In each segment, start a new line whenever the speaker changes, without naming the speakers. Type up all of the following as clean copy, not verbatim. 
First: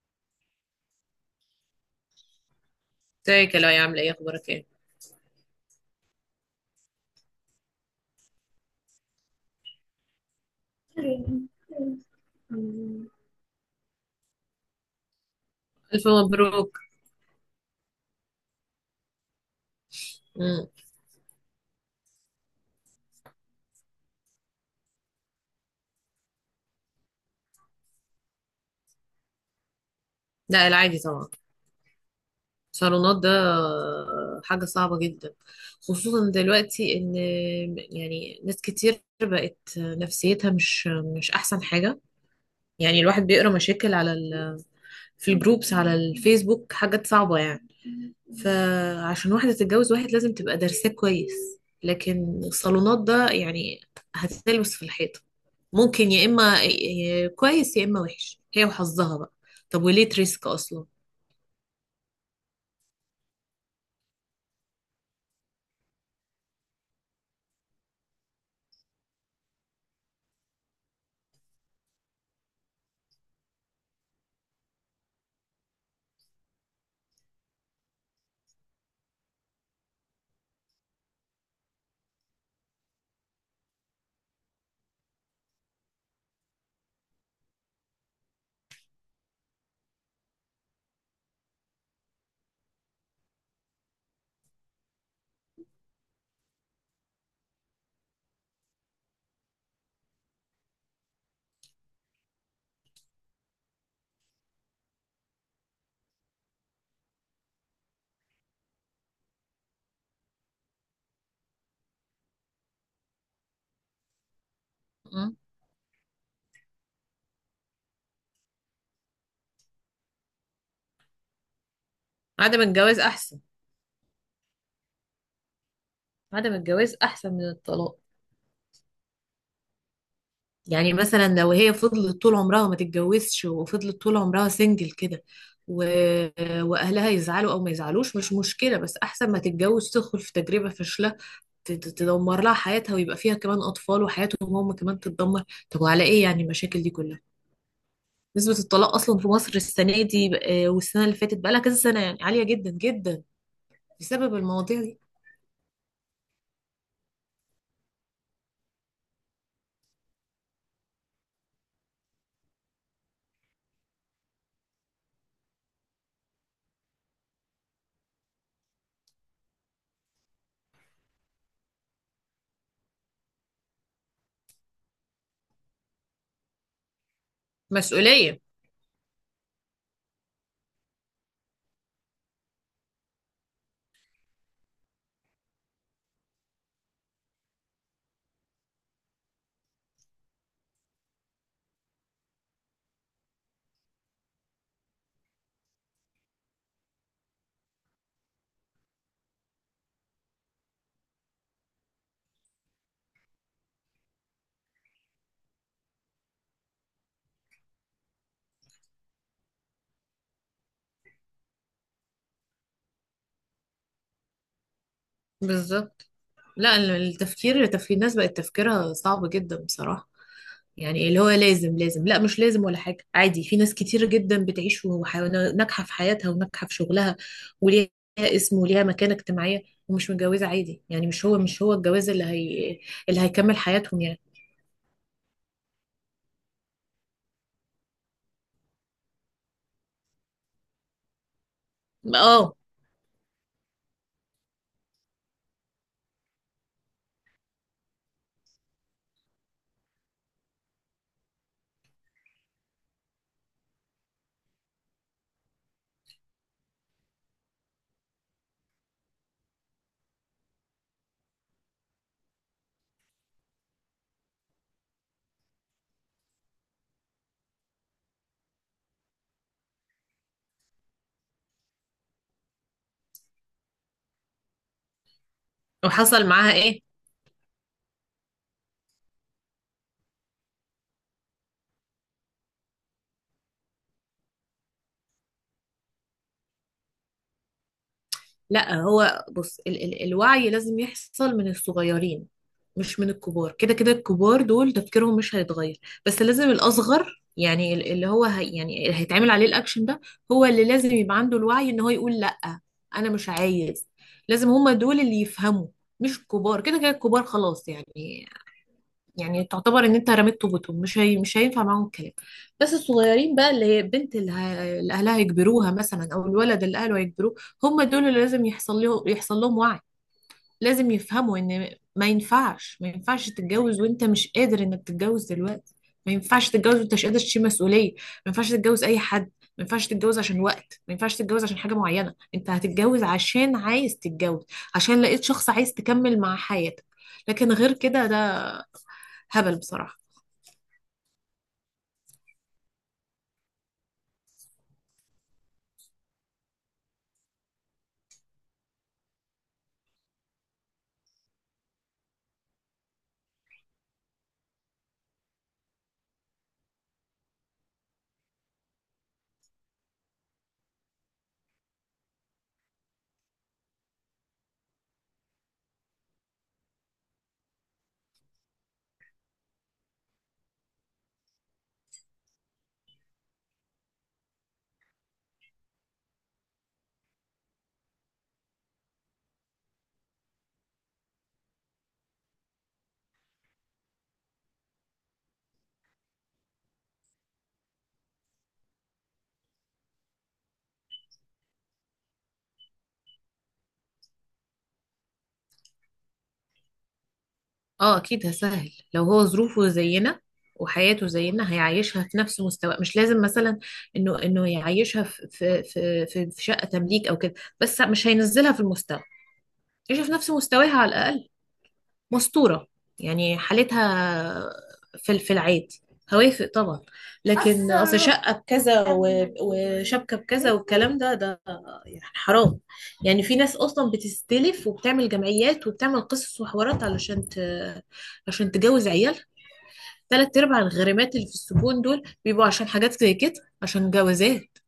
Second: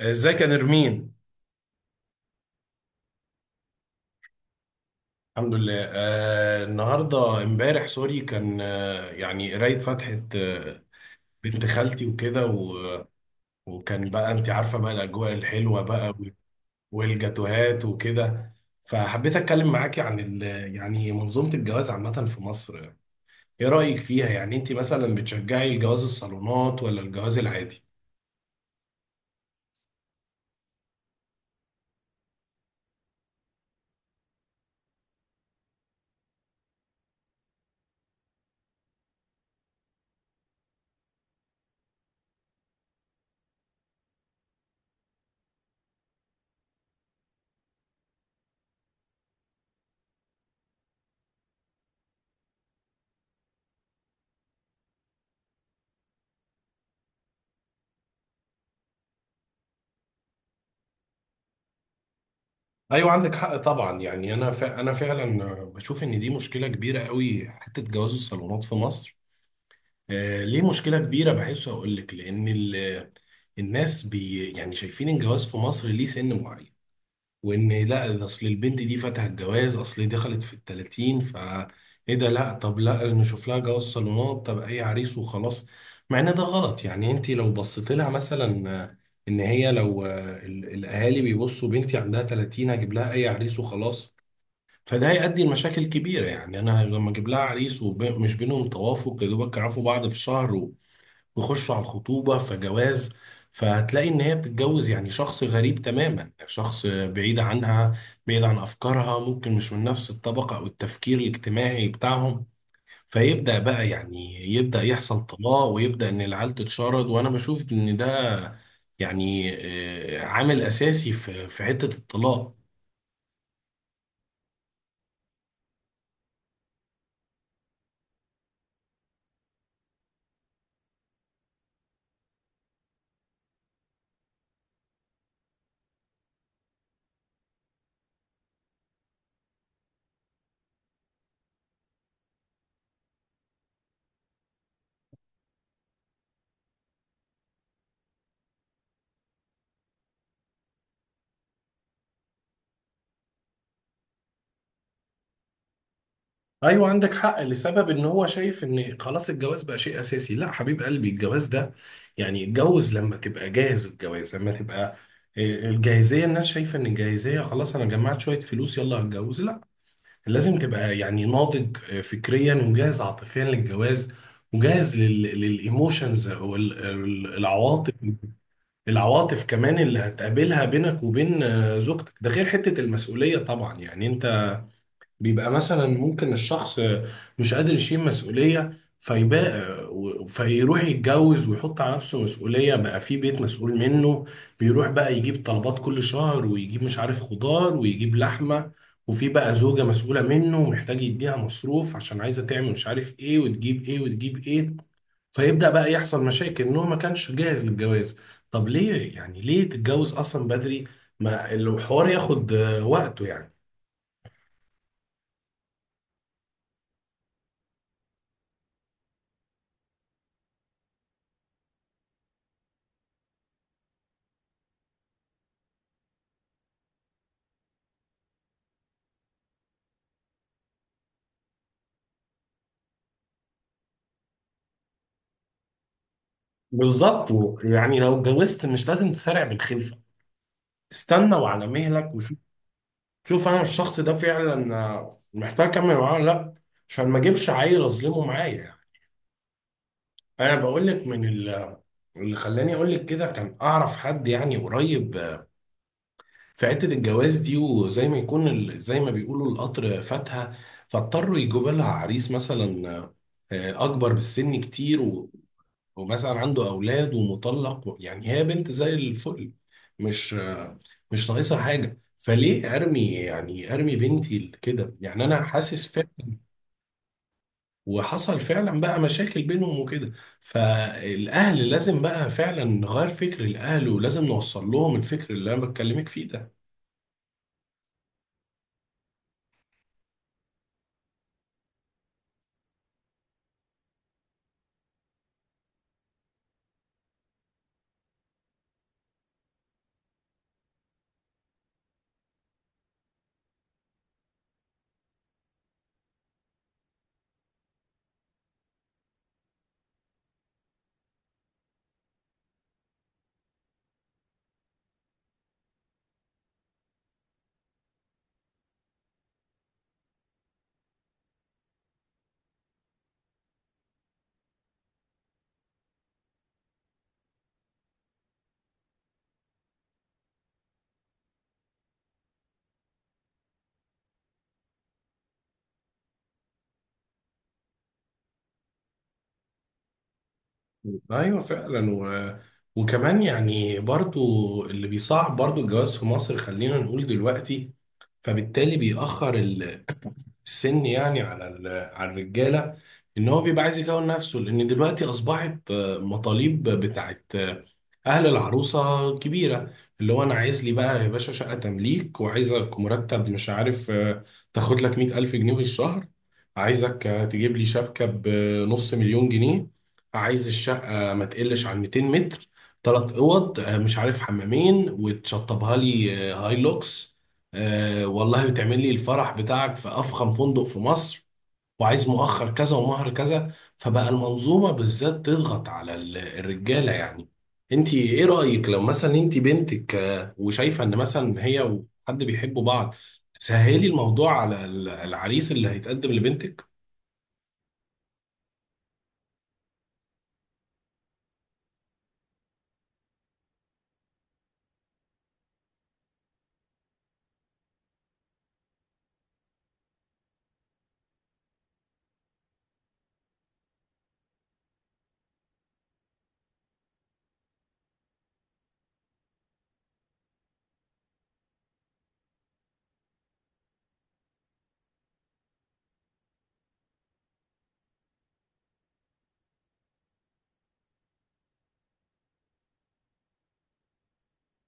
ازيك يا نرمين.
ازيك يا لؤي، عاملة ايه؟ اخبارك ايه؟
الحمد لله. النهارده امبارح سوري كان يعني قرايه فاتحه، بنت خالتي وكده وكان بقى انت عارفه بقى الاجواء الحلوه
ألف
بقى،
مبروك.
والجاتوهات وكده. فحبيت اتكلم معاكي عن ال-
مم.
يعني منظومه الجواز عامه في مصر. ايه رايك فيها؟ يعني انت مثلا بتشجعي الجواز الصالونات ولا الجواز العادي؟
لا، العادي طبعا. صالونات ده حاجة صعبة جدا، خصوصا دلوقتي ان يعني ناس كتير بقت نفسيتها مش احسن حاجة. يعني الواحد بيقرا مشاكل في الجروبس على الفيسبوك، حاجات صعبة يعني. فعشان واحدة تتجوز واحد لازم تبقى دارساه كويس. لكن الصالونات ده يعني هتتلبس في الحيطة، ممكن يا إما كويس يا إما وحش، هي وحظها بقى. طب وليه تريسك أصلا؟
ايوه، عندك حق طبعا. يعني انا انا فعلا بشوف ان دي مشكله كبيره قوي، حته جواز الصالونات في مصر. ليه مشكلة كبيرة؟ بحسه أقول لك، لأن الناس بي يعني شايفين الجواز في مصر ليه سن معين. وإن لا ده أصل البنت دي فاتها الجواز، أصل دخلت في التلاتين، فا إيه ده؟ لا، طب لا نشوف لها جواز صالونات، طب أي عريس وخلاص. مع إن ده غلط. يعني أنت لو بصيت لها مثلا، إن هي لو، الأهالي بيبصوا بنتي عندها تلاتين، هجيب لها أي عريس وخلاص. فده هيؤدي لمشاكل كبيرة. يعني أنا لما أجيب لها عريس ومش بينهم توافق، يا دوبك يعرفوا بعض في شهر ويخشوا على الخطوبة فجواز، فهتلاقي ان هي بتتجوز يعني شخص غريب تماما، شخص بعيد عنها، بعيد عن افكارها، ممكن مش من نفس الطبقة او التفكير الاجتماعي بتاعهم. فيبدأ بقى يعني يبدأ يحصل
م?
طلاق، ويبدأ ان العيال تتشرد، وانا بشوف ان ده يعني، عامل اساسي في حتة الطلاق.
عدم الجواز أحسن. عدم الجواز أحسن من الطلاق. يعني مثلا لو هي فضلت طول عمرها ما تتجوزش، وفضلت طول عمرها سنجل كده، و... وأهلها يزعلوا أو ما يزعلوش مش مشكلة، بس أحسن ما تتجوز تدخل في تجربة فاشلة، تدمر لها حياتها، ويبقى فيها كمان أطفال وحياتهم هم كمان تتدمر. طب وعلى إيه يعني المشاكل دي كلها؟ نسبة الطلاق أصلا في مصر السنة دي والسنة اللي فاتت بقالها كذا سنة يعني عالية جدا جدا، بسبب المواضيع دي.
ايوه عندك حق لسبب ان هو شايف ان خلاص الجواز بقى شيء اساسي. لا حبيب قلبي، الجواز ده يعني اتجوز لما تبقى جاهز، الجواز لما تبقى، آه، الجاهزيه. الناس شايفه ان الجاهزيه خلاص انا جمعت شويه فلوس يلا هتجوز، لا. لازم تبقى يعني ناضج فكريا، ومجهز عاطفيا للجواز، وجاهز للايموشنز او العواطف.
مسؤولية.
العواطف كمان اللي هتقابلها بينك وبين، زوجتك. ده غير حته المسؤوليه طبعا. يعني انت بيبقى مثلا ممكن الشخص مش قادر يشيل مسؤولية، فيبقى فيروح يتجوز ويحط على نفسه مسؤولية بقى في بيت مسؤول منه. بيروح بقى يجيب طلبات كل شهر، ويجيب مش عارف خضار، ويجيب لحمة، وفي بقى زوجة مسؤولة منه، محتاج يديها مصروف عشان عايزة تعمل مش عارف ايه، وتجيب ايه وتجيب ايه. فيبدأ بقى يحصل مشاكل ان هو ما كانش جاهز للجواز. طب ليه؟ يعني ليه تتجوز اصلا بدري؟ ما الحوار ياخد وقته يعني.
بالظبط. لا التفكير، تفكير الناس بقت تفكيرها صعب جدا بصراحة. يعني اللي هو لازم لا مش لازم ولا حاجة، عادي، في ناس كتير جدا بتعيش وحيوانات ناجحة في حياتها وناجحة في شغلها، وليها اسم وليها مكانة اجتماعية ومش متجوزة، عادي. يعني مش هو الجواز اللي هي اللي هيكمل حياتهم يعني.
بالظبط، يعني لو اتجوزت مش لازم تسارع بالخلفه، استنى وعلى مهلك وشوف.
اه.
شوف انا الشخص ده فعلا محتاج اكمل معاه ولا لا، عشان ما اجيبش عيل اظلمه معايا يعني. انا بقول لك من اللي خلاني اقول لك كده، كان اعرف حد يعني قريب في حته الجواز دي، وزي ما يكون زي ما بيقولوا القطر فاتها، فاضطروا يجيبوا لها عريس مثلا اكبر بالسن كتير، ومثلا عنده أولاد ومطلق يعني هي بنت زي الفل، مش مش ناقصها حاجة. فليه أرمي؟ يعني أرمي بنتي كده؟ يعني أنا حاسس فعلا.
وحصل معاها ايه؟
وحصل فعلا بقى مشاكل بينهم وكده. فالأهل لازم بقى فعلا نغير فكر الأهل، ولازم نوصل لهم الفكر اللي أنا بتكلمك فيه ده.
لا هو بص، ال الوعي لازم يحصل من الصغيرين، مش من الكبار. كده كده الكبار دول تفكيرهم مش هيتغير، بس لازم الأصغر يعني اللي هو هي، يعني اللي هيتعمل عليه الأكشن ده، هو اللي لازم يبقى عنده الوعي إن هو يقول لأ أنا مش عايز. لازم هما دول اللي يفهموا، مش الكبار. كده كده الكبار خلاص يعني، يعني تعتبر ان انت رميت طوبتهم، مش هي، مش هينفع معاهم الكلام. بس الصغيرين بقى، اللي هي البنت اللي اهلها يجبروها مثلا، او الولد اللي اهله هيجبروه، هم دول اللي لازم يحصل لهم وعي. لازم يفهموا ان ما ينفعش تتجوز وانت مش قادر انك تتجوز دلوقتي، ما ينفعش تتجوز وانت مش قادر تشيل مسؤولية، ما ينفعش تتجوز اي حد، ما ينفعش تتجوز عشان وقت، ما ينفعش تتجوز عشان حاجة معينة. انت هتتجوز عشان عايز تتجوز، عشان لقيت شخص عايز تكمل مع حياتك. لكن غير كده ده هبل بصراحة.
أيوه فعلا. وكمان يعني برضو اللي بيصعب برضو الجواز في مصر خلينا نقول دلوقتي، فبالتالي بيأخر السن يعني على على الرجاله. ان هو بيبقى عايز يكون نفسه، لان دلوقتي اصبحت مطالب بتاعت اهل العروسه كبيره. اللي هو انا عايز لي بقى يا باشا شقه تمليك، وعايزك مرتب مش عارف تاخد لك 100,000 جنيه في الشهر، عايزك تجيب لي شبكه بنص مليون جنيه، عايز الشقه ما تقلش عن 200 متر، ثلاث اوض مش عارف حمامين، وتشطبها لي هايلوكس، آه والله بتعمل لي الفرح بتاعك في أفخم فندق في مصر، وعايز مؤخر كذا ومهر كذا. فبقى المنظومة بالذات تضغط على الرجالة يعني. انت ايه رأيك لو مثلا انت بنتك، وشايفة ان مثلا هي وحد بيحبوا بعض، تسهلي الموضوع على العريس اللي هيتقدم لبنتك؟
اه اكيد هسهل لو هو ظروفه زينا وحياته زينا، هيعيشها في نفس مستوى. مش لازم مثلا انه يعيشها في في شقة تمليك او كده، بس مش هينزلها في المستوى، يعيشها في نفس مستواها على الاقل، مستورة يعني حالتها في العيد، هوافق طبعا. لكن اصلا شقة بكذا وشبكة بكذا والكلام ده يعني حرام. يعني في ناس اصلا بتستلف وبتعمل جمعيات وبتعمل قصص وحوارات عشان تجوز عيالها. تلات ارباع الغريمات اللي في السجون دول بيبقوا عشان حاجات زي كده، عشان جوازات.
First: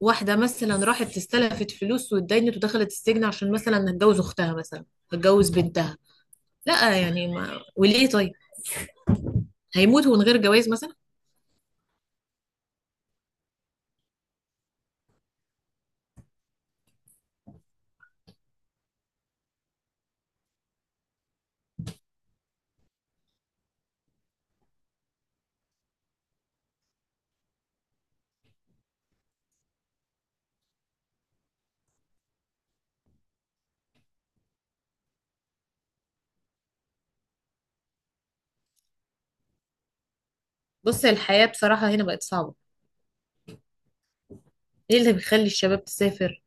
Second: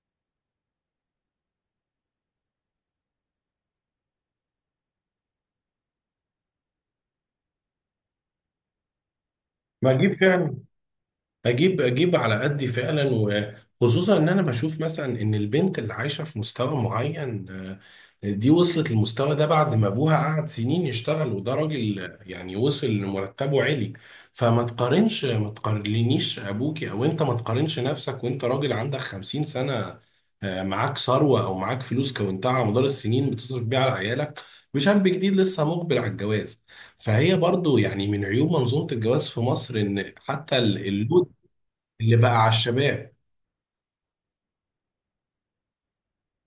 واحدة مثلا راحت استلفت فلوس واتدينت ودخلت السجن عشان مثلا هتجوز اختها مثلا، هتجوز بنتها. لا يعني ما وليه طيب؟
ما دي
هيموتوا من غير
فعلا.
جواز مثلا؟
اجيب اجيب على قدي فعلا. وخصوصا ان انا بشوف مثلا ان البنت اللي عايشه في مستوى معين، دي وصلت للمستوى ده بعد ما ابوها قعد سنين يشتغل، وده راجل يعني وصل لمرتبه عالي. فما تقارنش، ما تقارنيش ابوكي، او انت ما تقارنش نفسك وانت راجل عندك 50 سنه، معاك ثروه او معاك فلوس كونتها على مدار السنين بتصرف بيها على عيالك، وشاب جديد لسه مقبل على الجواز. فهي برضو يعني من عيوب منظومة الجواز في مصر ان حتى
بص
اللود
الحياة بصراحة هنا
اللي
بقت
بقى على
صعبة.
الشباب.
ايه اللي بيخلي الشباب تسافر؟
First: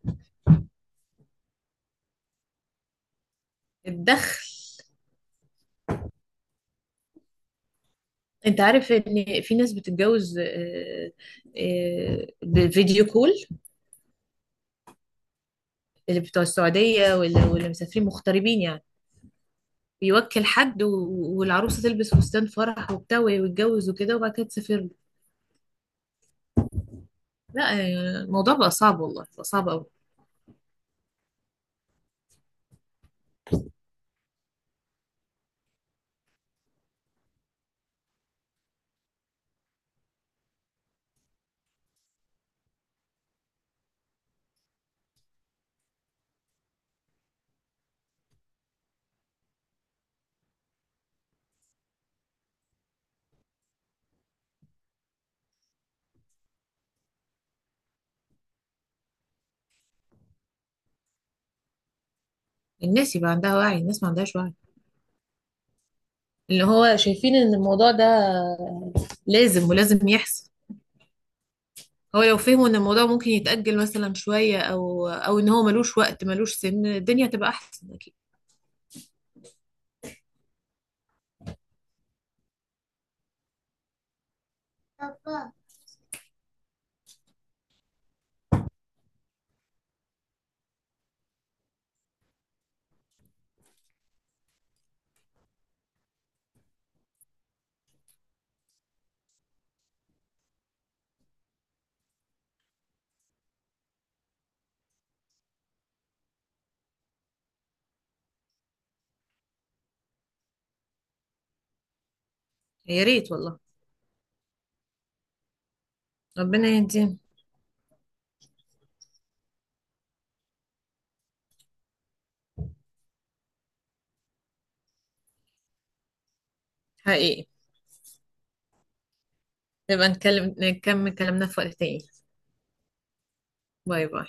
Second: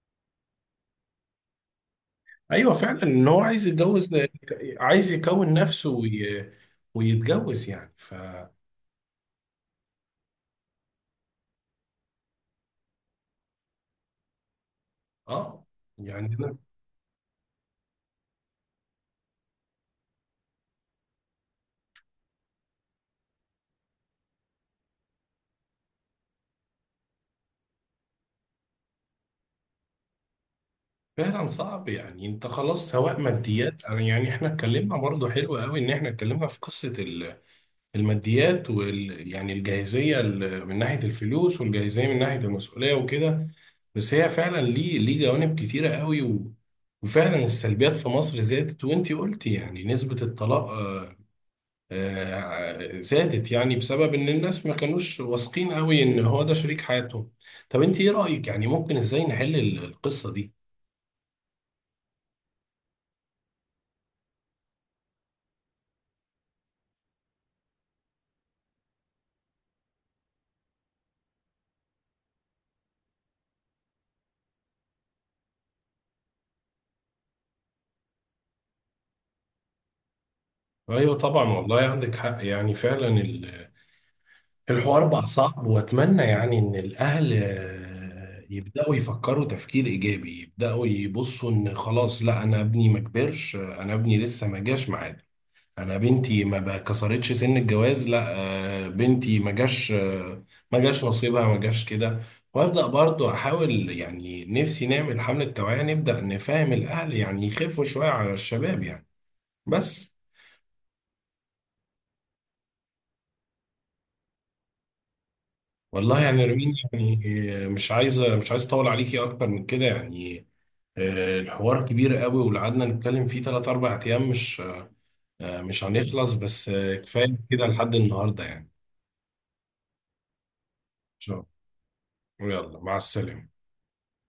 ايوه فعلا، ان هو عايز يتجوز،
الدخل.
عايز يكون نفسه ويتجوز يعني
انت عارف ان في ناس بتتجوز بفيديو كول،
اه.
اللي
يعني
بتوع
انا
السعودية ولا مسافرين مغتربين يعني، بيوكل حد والعروسة تلبس فستان فرح وبتاع ويتجوز وكده وبعد كده تسافر له. لا الموضوع بقى صعب، والله بقى صعب قوي.
فعلا صعب. يعني انت خلاص سواء ماديات. أنا يعني احنا اتكلمنا برضه حلو قوي، ان احنا اتكلمنا في قصه الماديات وال يعني الجاهزيه من ناحيه الفلوس، والجاهزيه من ناحيه المسؤوليه وكده. بس هي فعلا ليه، ليه جوانب كتيره قوي. وفعلا السلبيات في مصر زادت. وانتي قلتي يعني نسبه الطلاق زادت يعني بسبب ان الناس ما كانوش واثقين قوي ان هو ده شريك حياتهم. طب انت ايه رأيك يعني ممكن ازاي نحل القصة دي؟
الناس يبقى عندها وعي، الناس ما عندهاش وعي، اللي هو شايفين ان الموضوع ده لازم، ولازم يحصل. هو لو فهموا ان الموضوع ممكن يتأجل مثلا شوية، او ان هو ملوش وقت ملوش سن، الدنيا تبقى احسن اكيد.
ايوه طبعا، والله عندك حق. يعني فعلا الحوار بقى صعب. واتمنى يعني ان الاهل، يبدأوا يفكروا تفكير ايجابي، يبدأوا يبصوا ان خلاص لا انا ابني ما كبرش، انا ابني لسه ما جاش معانا، انا بنتي ما بقى- كسرتش سن الجواز لا، بنتي ما جاش ما جاش نصيبها، ما جاش كده. وابدا برضو احاول يعني نفسي نعمل حمله توعيه، نبدا نفهم الاهل يعني يخفوا شويه على الشباب يعني. بس
يا ريت والله.
والله يعني
ربنا
رمين
يهديهم.
يعني، مش عايزه مش عايز اطول عليكي اكتر من كده يعني. الحوار كبير قوي، ولو قعدنا نتكلم فيه 3 4 ايام مش، مش هنخلص. بس كفايه
حقيقي.
كده لحد النهارده يعني. إن
نبقى نتكلم نكمل
شاء
كلامنا في
الله.
وقت تاني.
يلا مع السلامه.
باي باي.